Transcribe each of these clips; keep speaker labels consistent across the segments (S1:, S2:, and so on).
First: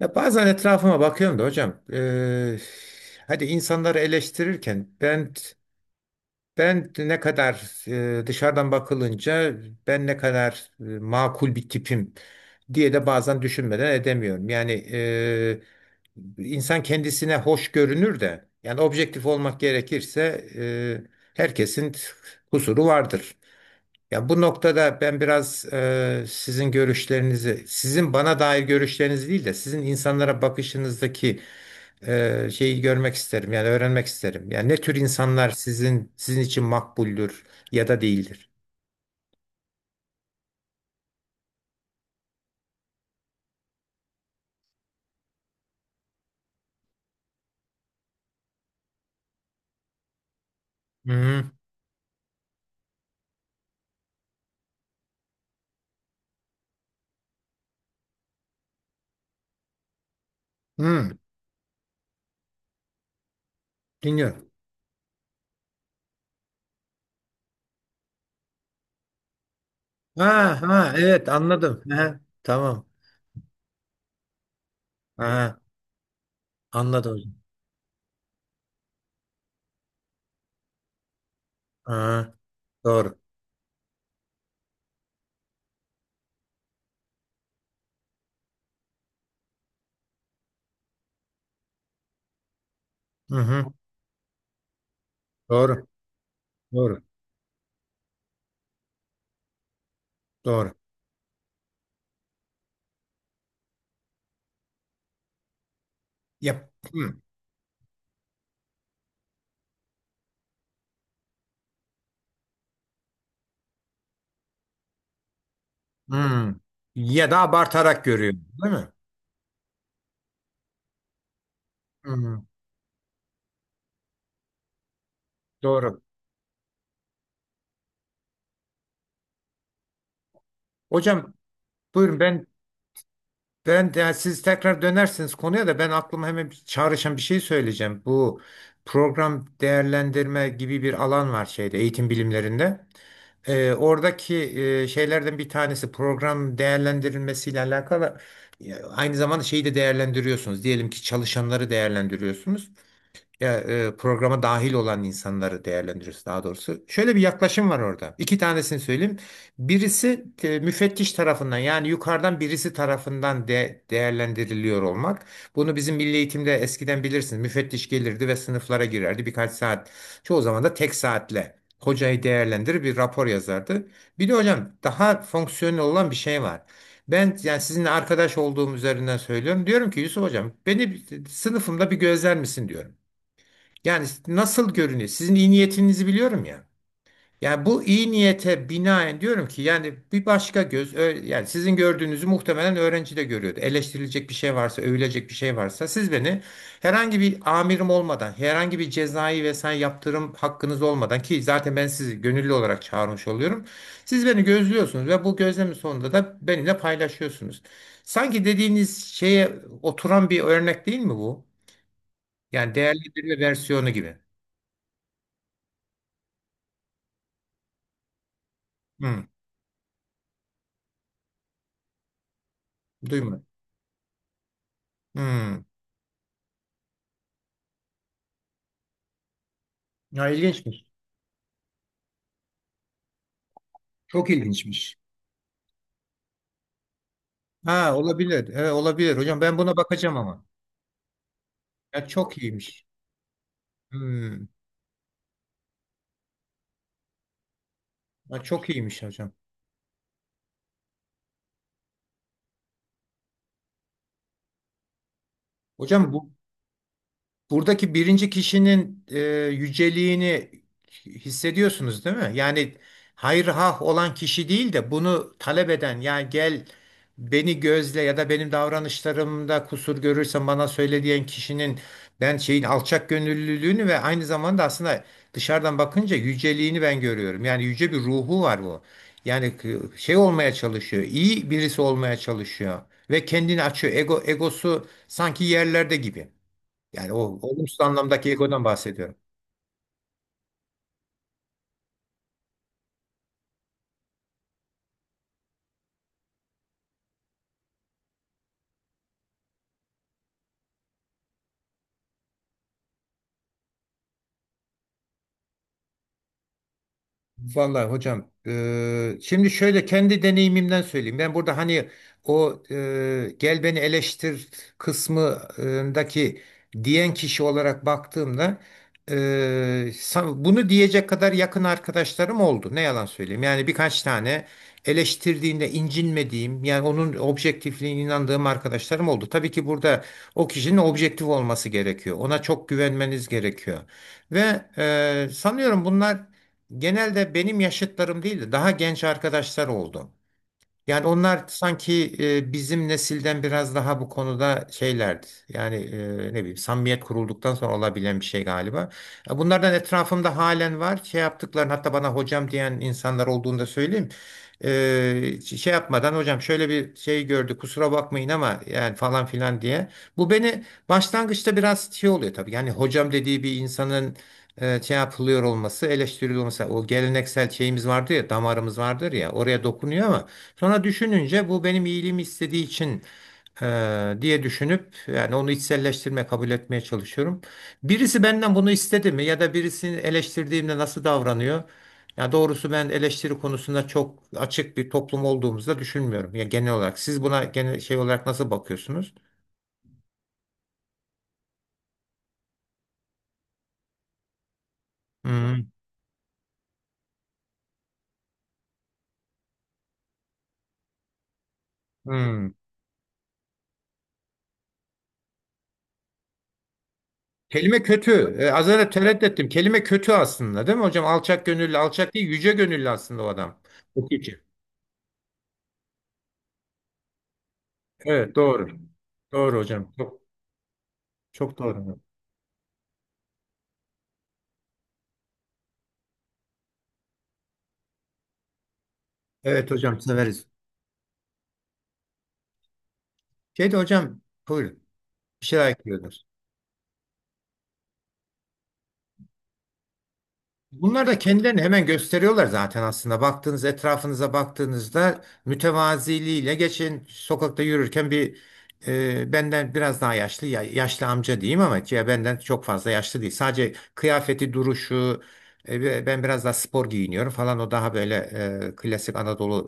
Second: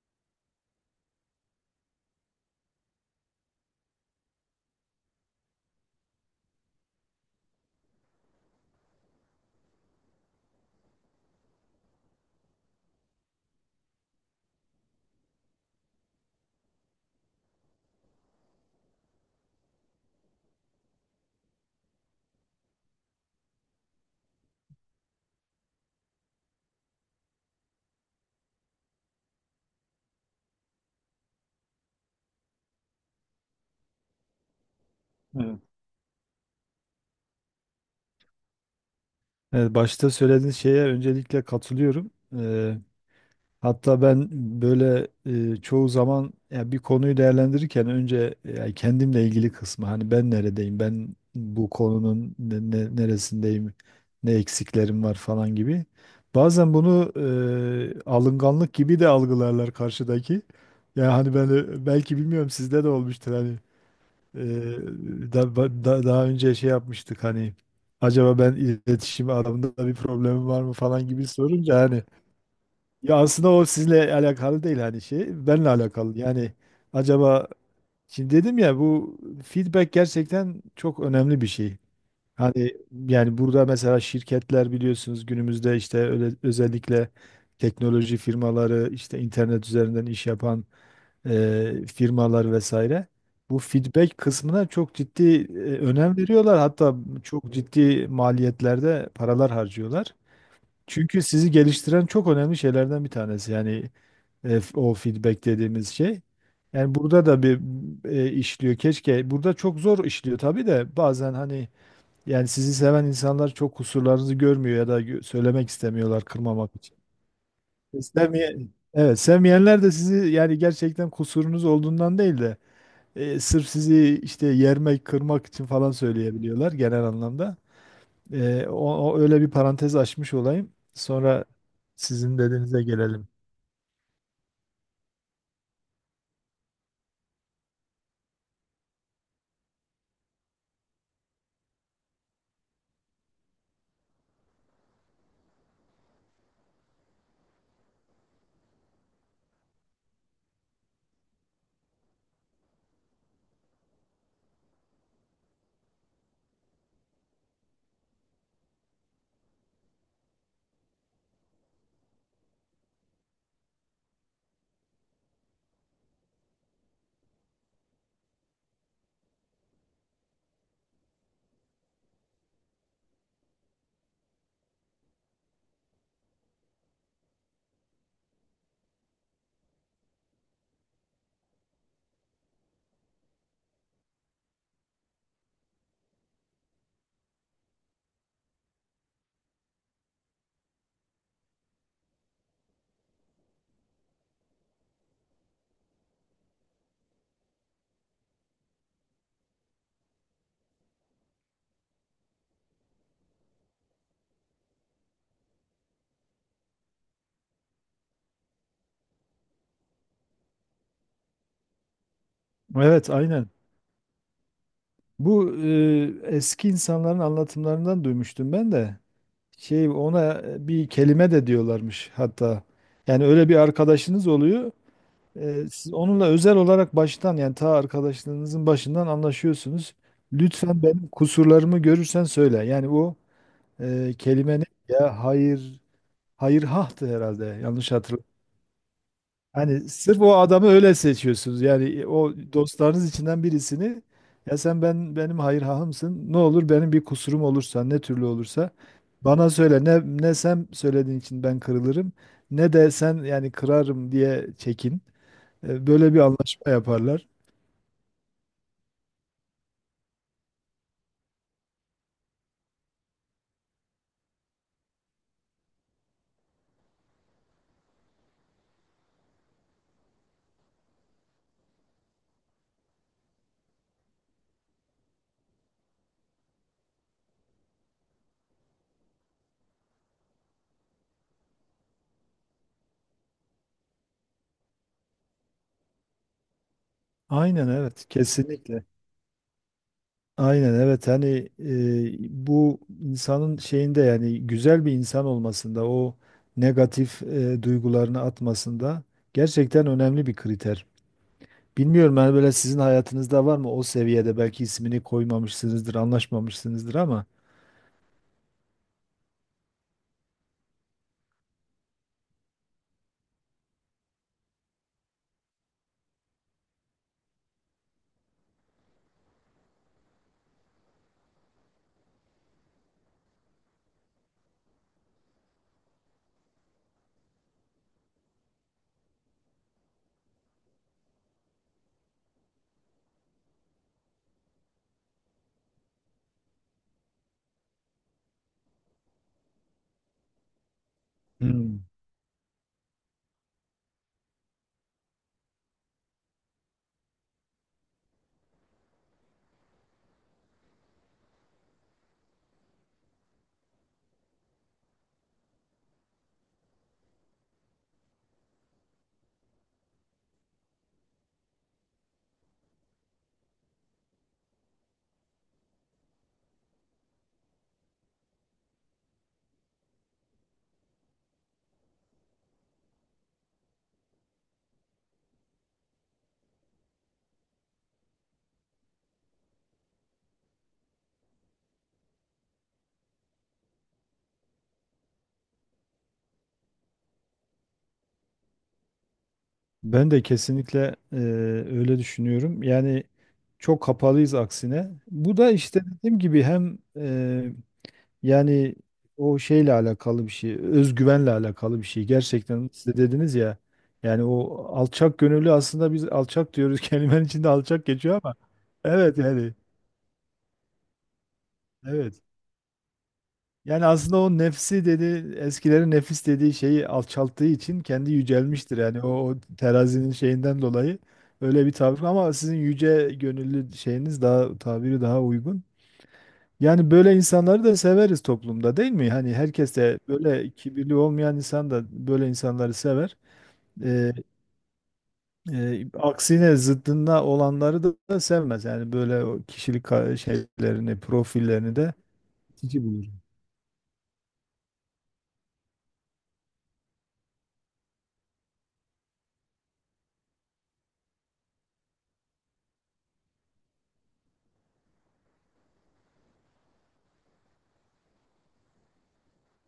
S1: Ya bazen etrafıma bakıyorum da hocam. Hadi insanları eleştirirken ben ne kadar, dışarıdan bakılınca ben ne kadar makul bir tipim diye de bazen düşünmeden edemiyorum. Yani insan kendisine hoş görünür de, yani objektif olmak gerekirse herkesin kusuru vardır. Ya bu noktada ben biraz sizin görüşlerinizi, sizin bana dair görüşleriniz değil de sizin insanlara bakışınızdaki şeyi görmek isterim. Yani öğrenmek isterim. Yani ne tür insanlar
S2: Evet.
S1: sizin için makbuldür ya da değildir.
S2: Evet, başta söylediğiniz şeye öncelikle katılıyorum. Hatta ben böyle çoğu zaman ya bir konuyu değerlendirirken önce ya kendimle ilgili kısmı hani ben neredeyim, ben
S1: Hı
S2: bu konunun neresindeyim, ne eksiklerim var falan gibi. Bazen bunu alınganlık gibi de algılarlar karşıdaki. Yani
S1: hı.
S2: hani belki bilmiyorum sizde de olmuştur hani.
S1: Dinliyorum.
S2: Ee, daha önce şey yapmıştık hani acaba ben iletişim alanında bir problemim
S1: Ha
S2: var mı
S1: ha,
S2: falan gibi
S1: evet,
S2: sorunca
S1: anladım.
S2: hani
S1: Hı, tamam.
S2: ya aslında o sizinle alakalı değil hani şey
S1: Ha,
S2: benimle alakalı yani.
S1: anladım hocam.
S2: Acaba şimdi dedim ya bu feedback gerçekten çok önemli bir şey.
S1: Ha,
S2: Hani
S1: doğru.
S2: yani burada mesela şirketler biliyorsunuz günümüzde işte öyle, özellikle teknoloji firmaları işte internet üzerinden iş yapan firmalar vesaire.
S1: Hı
S2: Bu
S1: hı.
S2: feedback kısmına çok ciddi
S1: Doğru.
S2: önem veriyorlar. Hatta
S1: Doğru.
S2: çok ciddi maliyetlerde paralar harcıyorlar.
S1: Doğru.
S2: Çünkü sizi geliştiren çok önemli şeylerden bir tanesi. Yani o feedback dediğimiz şey.
S1: Yap.
S2: Yani
S1: Hı.
S2: burada da bir işliyor. Keşke. Burada çok zor işliyor tabii de bazen hani yani sizi seven insanlar çok kusurlarınızı görmüyor ya da söylemek istemiyorlar
S1: Hı.
S2: kırmamak için.
S1: Ya da abartarak görüyorum,
S2: Sevmeyen,
S1: değil mi?
S2: evet sevmeyenler de sizi yani gerçekten kusurunuz olduğundan değil
S1: Hı.
S2: de sırf sizi işte yermek, kırmak için falan
S1: Doğru.
S2: söyleyebiliyorlar genel anlamda. O öyle bir parantez açmış olayım.
S1: Hocam
S2: Sonra
S1: buyurun,
S2: sizin dediğinize gelelim.
S1: siz tekrar dönersiniz konuya da, ben aklıma hemen bir çağrışan bir şey söyleyeceğim. Bu program değerlendirme gibi bir alan var şeyde, eğitim bilimlerinde. Oradaki şeylerden bir tanesi, program değerlendirilmesiyle alakalı, aynı zamanda şeyi de değerlendiriyorsunuz. Diyelim ki çalışanları değerlendiriyorsunuz ya, programa dahil olan insanları değerlendiriyoruz daha doğrusu. Şöyle bir yaklaşım var orada. İki tanesini söyleyeyim. Birisi müfettiş tarafından, yani yukarıdan birisi tarafından değerlendiriliyor olmak. Bunu bizim milli eğitimde eskiden bilirsiniz. Müfettiş gelirdi ve sınıflara girerdi birkaç saat. Çoğu zaman da tek saatle. Hocayı değerlendirir, bir rapor yazardı. Bir de hocam, daha fonksiyonel olan bir şey var. Ben yani sizinle arkadaş olduğum üzerinden söylüyorum. Diyorum ki, Yusuf hocam beni sınıfımda bir gözler misin diyorum. Yani nasıl görünüyor? Sizin iyi niyetinizi biliyorum ya. Yani bu iyi niyete binaen diyorum ki, yani bir başka göz, yani sizin gördüğünüzü muhtemelen öğrenci de görüyordu. Eleştirilecek bir şey varsa, övülecek bir şey varsa, siz beni herhangi bir amirim olmadan, herhangi bir cezai vesaire yaptırım hakkınız olmadan, ki zaten ben sizi gönüllü olarak çağırmış oluyorum. Siz beni gözlüyorsunuz ve bu gözlemin sonunda da benimle paylaşıyorsunuz. Sanki dediğiniz şeye oturan bir örnek değil mi bu? Yani değerli
S2: Evet,
S1: bir
S2: aynen.
S1: versiyonu gibi.
S2: Bu eski insanların anlatımlarından duymuştum ben de.
S1: Hı.
S2: Şey, ona bir kelime de diyorlarmış hatta. Yani
S1: Duymadım.
S2: öyle bir arkadaşınız oluyor.
S1: Hmm.
S2: Siz onunla özel olarak baştan yani ta arkadaşlığınızın başından anlaşıyorsunuz.
S1: Ya,
S2: Lütfen
S1: ilginçmiş.
S2: benim kusurlarımı görürsen söyle. Yani o
S1: Çok
S2: kelime ne
S1: ilginçmiş.
S2: ya? Hayır, hayır hahtı herhalde. Yanlış
S1: Ha,
S2: hatırladım.
S1: olabilir. Evet, olabilir. Hocam ben buna
S2: Hani
S1: bakacağım
S2: sırf o
S1: ama.
S2: adamı öyle seçiyorsunuz. Yani
S1: Ya
S2: o
S1: çok iyiymiş.
S2: dostlarınız içinden birisini.
S1: Hmm.
S2: Ya sen, ben benim hayır hahımsın. Ne olur benim bir kusurum olursa ne türlü
S1: Ya çok
S2: olursa
S1: iyiymiş hocam.
S2: bana söyle. Ne ne sen söylediğin için ben kırılırım ne de sen yani kırarım diye çekin.
S1: Hocam
S2: Böyle bir
S1: bu
S2: anlaşma yaparlar.
S1: Buradaki birinci kişinin yüceliğini hissediyorsunuz değil mi? Yani hayır hah olan kişi değil de, bunu talep eden, yani gel beni gözle ya da benim davranışlarımda kusur görürsen bana söyle diyen kişinin, ben şeyin alçak gönüllülüğünü ve aynı zamanda aslında dışarıdan bakınca yüceliğini ben görüyorum. Yani yüce bir ruhu var bu. Yani şey olmaya çalışıyor, iyi birisi olmaya çalışıyor ve kendini açıyor. Egosu sanki yerlerde gibi. Yani o
S2: Aynen
S1: olumsuz
S2: evet,
S1: anlamdaki egodan
S2: kesinlikle.
S1: bahsediyorum.
S2: Aynen evet hani bu insanın şeyinde yani güzel bir insan olmasında o negatif duygularını atmasında gerçekten önemli bir kriter. Bilmiyorum hani böyle sizin hayatınızda var mı o seviyede, belki ismini koymamışsınızdır, anlaşmamışsınızdır ama.
S1: Vallahi hocam, şimdi şöyle kendi deneyimimden söyleyeyim. Ben burada hani o, gel beni eleştir kısmındaki diyen kişi olarak baktığımda, bunu diyecek kadar yakın arkadaşlarım oldu. Ne yalan söyleyeyim. Yani birkaç tane eleştirdiğinde incinmediğim, yani onun objektifliğine inandığım arkadaşlarım oldu. Tabii ki burada o kişinin objektif olması gerekiyor. Ona çok güvenmeniz gerekiyor. Ve sanıyorum bunlar genelde benim yaşıtlarım değil de daha genç arkadaşlar oldu. Yani onlar
S2: Hmm,
S1: sanki bizim nesilden biraz daha bu konuda şeylerdi. Yani ne bileyim, samimiyet kurulduktan sonra olabilen bir şey galiba. Bunlardan etrafımda halen var. Şey yaptıklarını, hatta bana hocam diyen insanlar olduğunu da söyleyeyim. Şey yapmadan, hocam şöyle bir şey gördü, kusura bakmayın ama, yani falan filan diye. Bu beni başlangıçta biraz şey oluyor tabii. Yani hocam dediği bir insanın şey yapılıyor olması, eleştiriliyor olması. O geleneksel şeyimiz vardır ya, damarımız vardır ya, oraya dokunuyor. Ama sonra düşününce, bu benim iyiliğimi istediği için diye düşünüp, yani onu içselleştirme, kabul etmeye çalışıyorum. Birisi benden bunu istedi mi ya da birisini eleştirdiğimde nasıl davranıyor? Ya doğrusu ben eleştiri konusunda çok açık bir toplum olduğumuzu da düşünmüyorum. Ya genel olarak siz buna genel şey olarak nasıl bakıyorsunuz?
S2: ben de kesinlikle öyle düşünüyorum. Yani çok kapalıyız aksine. Bu da
S1: Hmm,
S2: işte dediğim gibi hem yani o şeyle alakalı bir şey, özgüvenle alakalı bir şey.
S1: hmm.
S2: Gerçekten siz de dediniz ya. Yani o alçak gönüllü, aslında biz alçak diyoruz kelimenin içinde
S1: Kelime
S2: alçak geçiyor ama
S1: kötü. Az önce
S2: evet
S1: tereddüt ettim.
S2: yani
S1: Kelime kötü aslında, değil mi hocam? Alçak gönüllü, alçak
S2: evet.
S1: değil, yüce gönüllü aslında o adam.
S2: Yani aslında
S1: Okuyucu.
S2: o nefsi, dedi eskilerin, nefis dediği şeyi alçalttığı için kendi
S1: Evet, doğru.
S2: yücelmiştir. Yani o, o
S1: Doğru hocam.
S2: terazinin
S1: Çok,
S2: şeyinden dolayı
S1: çok
S2: öyle bir
S1: doğru.
S2: tabir ama sizin yüce gönüllü şeyiniz daha, tabiri daha uygun. Yani böyle insanları da severiz toplumda değil mi? Hani
S1: Evet
S2: herkes de,
S1: hocam, size veririz.
S2: böyle kibirli olmayan insan da böyle insanları sever.
S1: Şey de
S2: Ee,
S1: hocam, buyurun. Bir şeyler ekliyordunuz.
S2: aksine zıddında olanları da sevmez. Yani böyle o kişilik şeylerini,
S1: Bunlar da kendilerini
S2: profillerini
S1: hemen
S2: de
S1: gösteriyorlar zaten
S2: İtici bulur.
S1: aslında. Etrafınıza baktığınızda, mütevaziliğiyle, geçen sokakta yürürken bir, benden biraz daha yaşlı, yaşlı amca diyeyim, ama ya benden çok fazla yaşlı değil. Sadece kıyafeti, duruşu, ve ben biraz daha spor giyiniyorum falan, o daha böyle klasik Anadolu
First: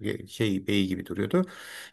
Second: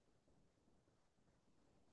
S1: şey beyi gibi duruyordu.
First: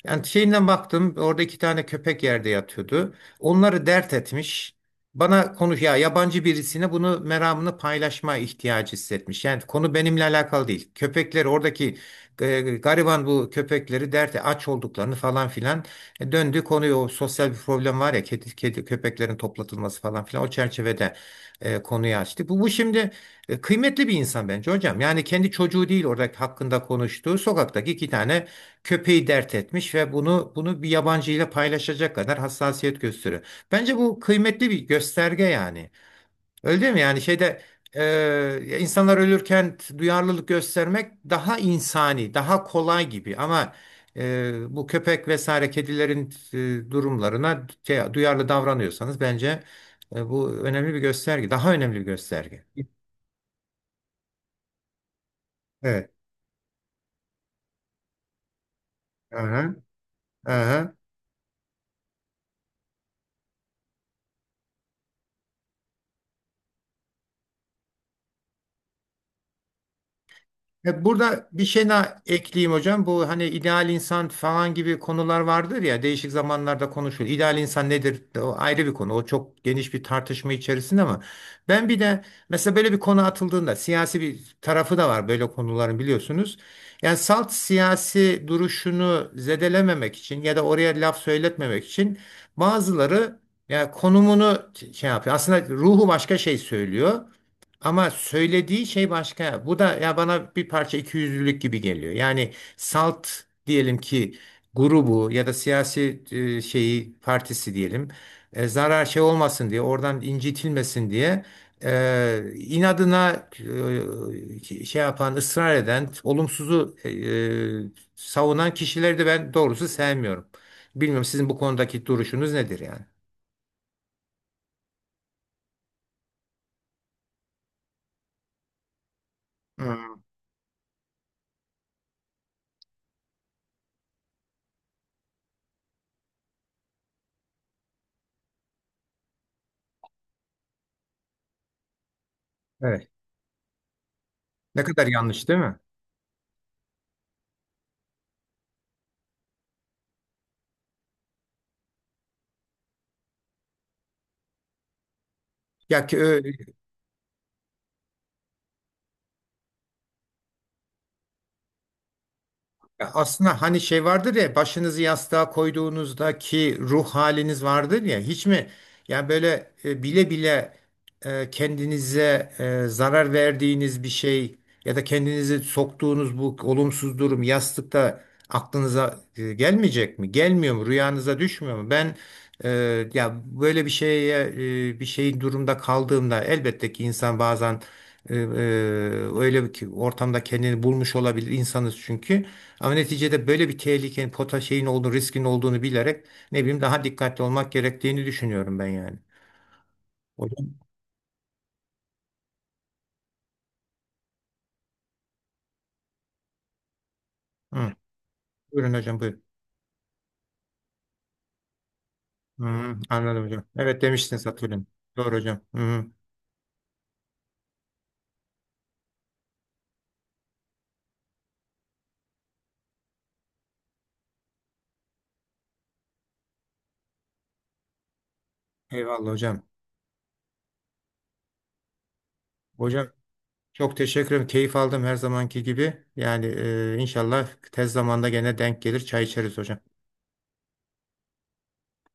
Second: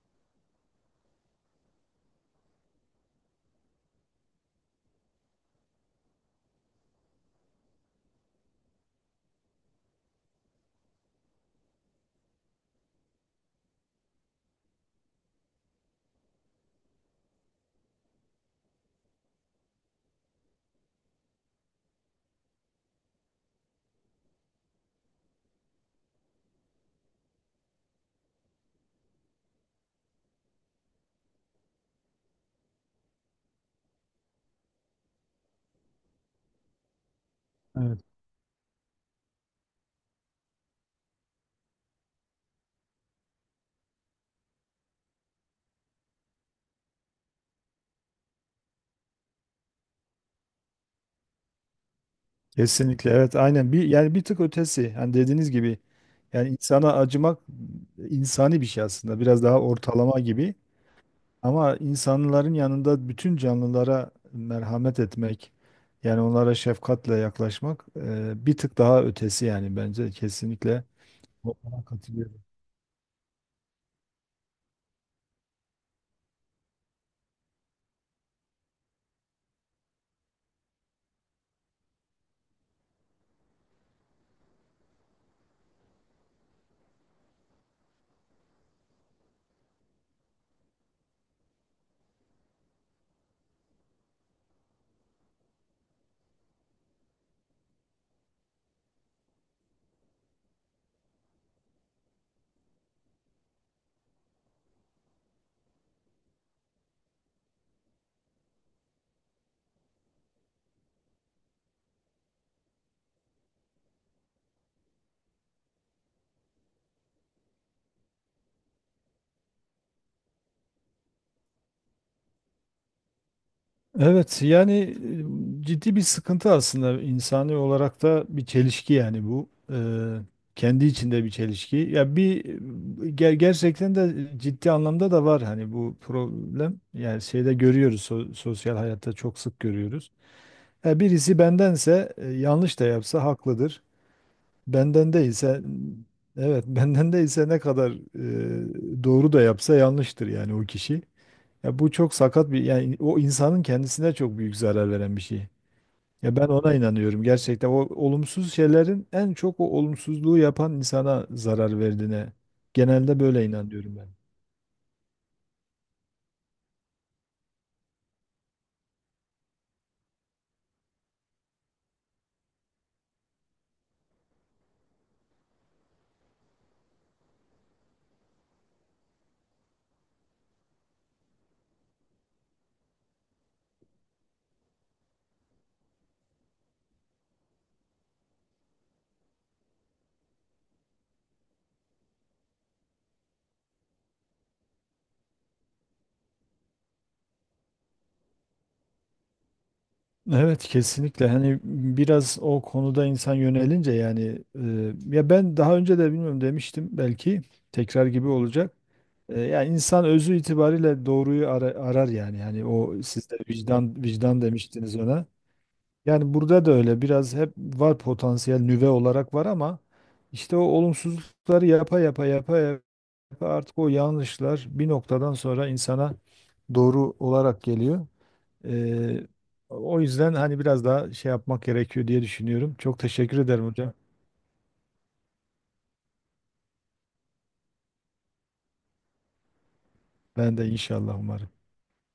S1: Yani şeyinden baktım, orada iki tane köpek yerde yatıyordu. Onları dert etmiş. Bana konuş ya, yabancı birisine bunu, meramını paylaşma ihtiyacı hissetmiş. Yani konu benimle alakalı değil. Köpekleri oradaki, gariban bu köpekleri, derdi aç olduklarını falan filan. Döndü konuyu, o sosyal bir problem var ya, kedi köpeklerin toplatılması, falan filan o çerçevede konuyu açtı. Bu şimdi kıymetli bir insan bence hocam. Yani kendi çocuğu değil oradaki hakkında konuştuğu, sokaktaki iki tane köpeği dert etmiş ve bunu bir yabancıyla paylaşacak kadar hassasiyet gösteriyor. Bence bu kıymetli bir gösterge yani. Öyle değil mi? Yani şeyde,
S2: Evet,
S1: insanlar ölürken duyarlılık göstermek daha insani, daha kolay gibi. Ama bu köpek vesaire kedilerin durumlarına, şey, duyarlı davranıyorsanız, bence bu önemli bir gösterge. Daha önemli bir gösterge.
S2: kesinlikle evet aynen, bir yani bir tık ötesi. Hani dediğiniz gibi
S1: Evet.
S2: yani insana acımak insani bir şey aslında. Biraz daha
S1: Aha,
S2: ortalama gibi.
S1: aha.
S2: Ama insanların yanında bütün canlılara merhamet etmek, yani onlara şefkatle yaklaşmak bir tık daha ötesi yani, bence kesinlikle.
S1: Burada bir
S2: Ona
S1: şey daha
S2: katılıyorum.
S1: ekleyeyim hocam. Bu hani ideal insan falan gibi konular vardır ya, değişik zamanlarda konuşulur. İdeal insan nedir? O ayrı bir konu. O çok geniş bir tartışma içerisinde, ama ben bir de mesela böyle bir konu atıldığında, siyasi bir tarafı da var böyle konuların, biliyorsunuz. Yani salt siyasi duruşunu zedelememek için, ya da oraya laf söyletmemek için, bazıları yani konumunu şey yapıyor. Aslında ruhu başka şey söylüyor. Ama söylediği şey başka. Bu da ya bana bir parça ikiyüzlülük gibi geliyor. Yani salt, diyelim ki grubu ya da siyasi şeyi, partisi diyelim, zarar şey olmasın diye, oradan incitilmesin diye, inadına şey yapan, ısrar eden, olumsuzu savunan kişileri de ben doğrusu sevmiyorum. Bilmiyorum, sizin bu konudaki duruşunuz nedir yani?
S2: Evet yani ciddi bir sıkıntı, aslında insani olarak da bir çelişki yani bu.
S1: Hmm.
S2: Kendi içinde bir çelişki. Ya bir gerçekten de ciddi anlamda da var hani bu problem. Yani şeyde görüyoruz, sosyal hayatta çok sık görüyoruz. Birisi bendense yanlış da
S1: Evet.
S2: yapsa haklıdır.
S1: Ne kadar
S2: Benden
S1: yanlış, değil
S2: değilse
S1: mi?
S2: evet benden değilse ne kadar doğru da yapsa yanlıştır yani o kişi. Ya bu çok sakat bir, yani o insanın kendisine çok büyük zarar veren bir şey.
S1: Ya ki,
S2: Ya ben ona inanıyorum, gerçekten o olumsuz şeylerin en çok o olumsuzluğu yapan insana zarar verdiğine
S1: Ya
S2: genelde böyle
S1: aslında hani
S2: inanıyorum
S1: şey
S2: ben.
S1: vardır ya, başınızı yastığa koyduğunuzdaki ruh haliniz vardır ya, hiç mi yani böyle, bile bile, kendinize zarar verdiğiniz bir şey ya da kendinizi soktuğunuz bu olumsuz durum, yastıkta aklınıza gelmeyecek mi? Gelmiyor mu? Rüyanıza düşmüyor mu? Ben, e, ya böyle bir şeye, bir şeyin durumda kaldığımda, elbette ki insan bazen e, e, öyle bir ortamda kendini bulmuş olabilir, insanız çünkü. Ama neticede böyle bir tehlikenin, pota şeyin olduğunu, riskin olduğunu bilerek, ne bileyim daha dikkatli olmak gerektiğini düşünüyorum ben yani.
S2: Evet
S1: Hocam.
S2: kesinlikle. Hani biraz o konuda insan yönelince yani ya ben daha önce de, bilmiyorum, demiştim belki,
S1: Hı.
S2: tekrar gibi olacak.
S1: Buyurun hocam, buyurun.
S2: Yani insan özü itibariyle doğruyu arar yani. Yani
S1: Hı,
S2: o siz de
S1: anladım hocam. Evet,
S2: vicdan vicdan
S1: demiştiniz, hatırlıyorum.
S2: demiştiniz ona.
S1: Doğru hocam. Hı.
S2: Yani burada da öyle, biraz hep var, potansiyel nüve olarak var ama işte o olumsuzlukları yapa yapa yapa yapa artık o yanlışlar bir noktadan sonra insana doğru olarak geliyor. Ee,
S1: Eyvallah hocam.
S2: o yüzden hani biraz daha şey yapmak gerekiyor diye düşünüyorum. Çok
S1: Hocam
S2: teşekkür ederim hocam.
S1: çok teşekkür ederim. Keyif aldım, her zamanki gibi. Yani inşallah tez zamanda gene denk gelir, çay içeriz hocam.
S2: Ben de inşallah, umarım.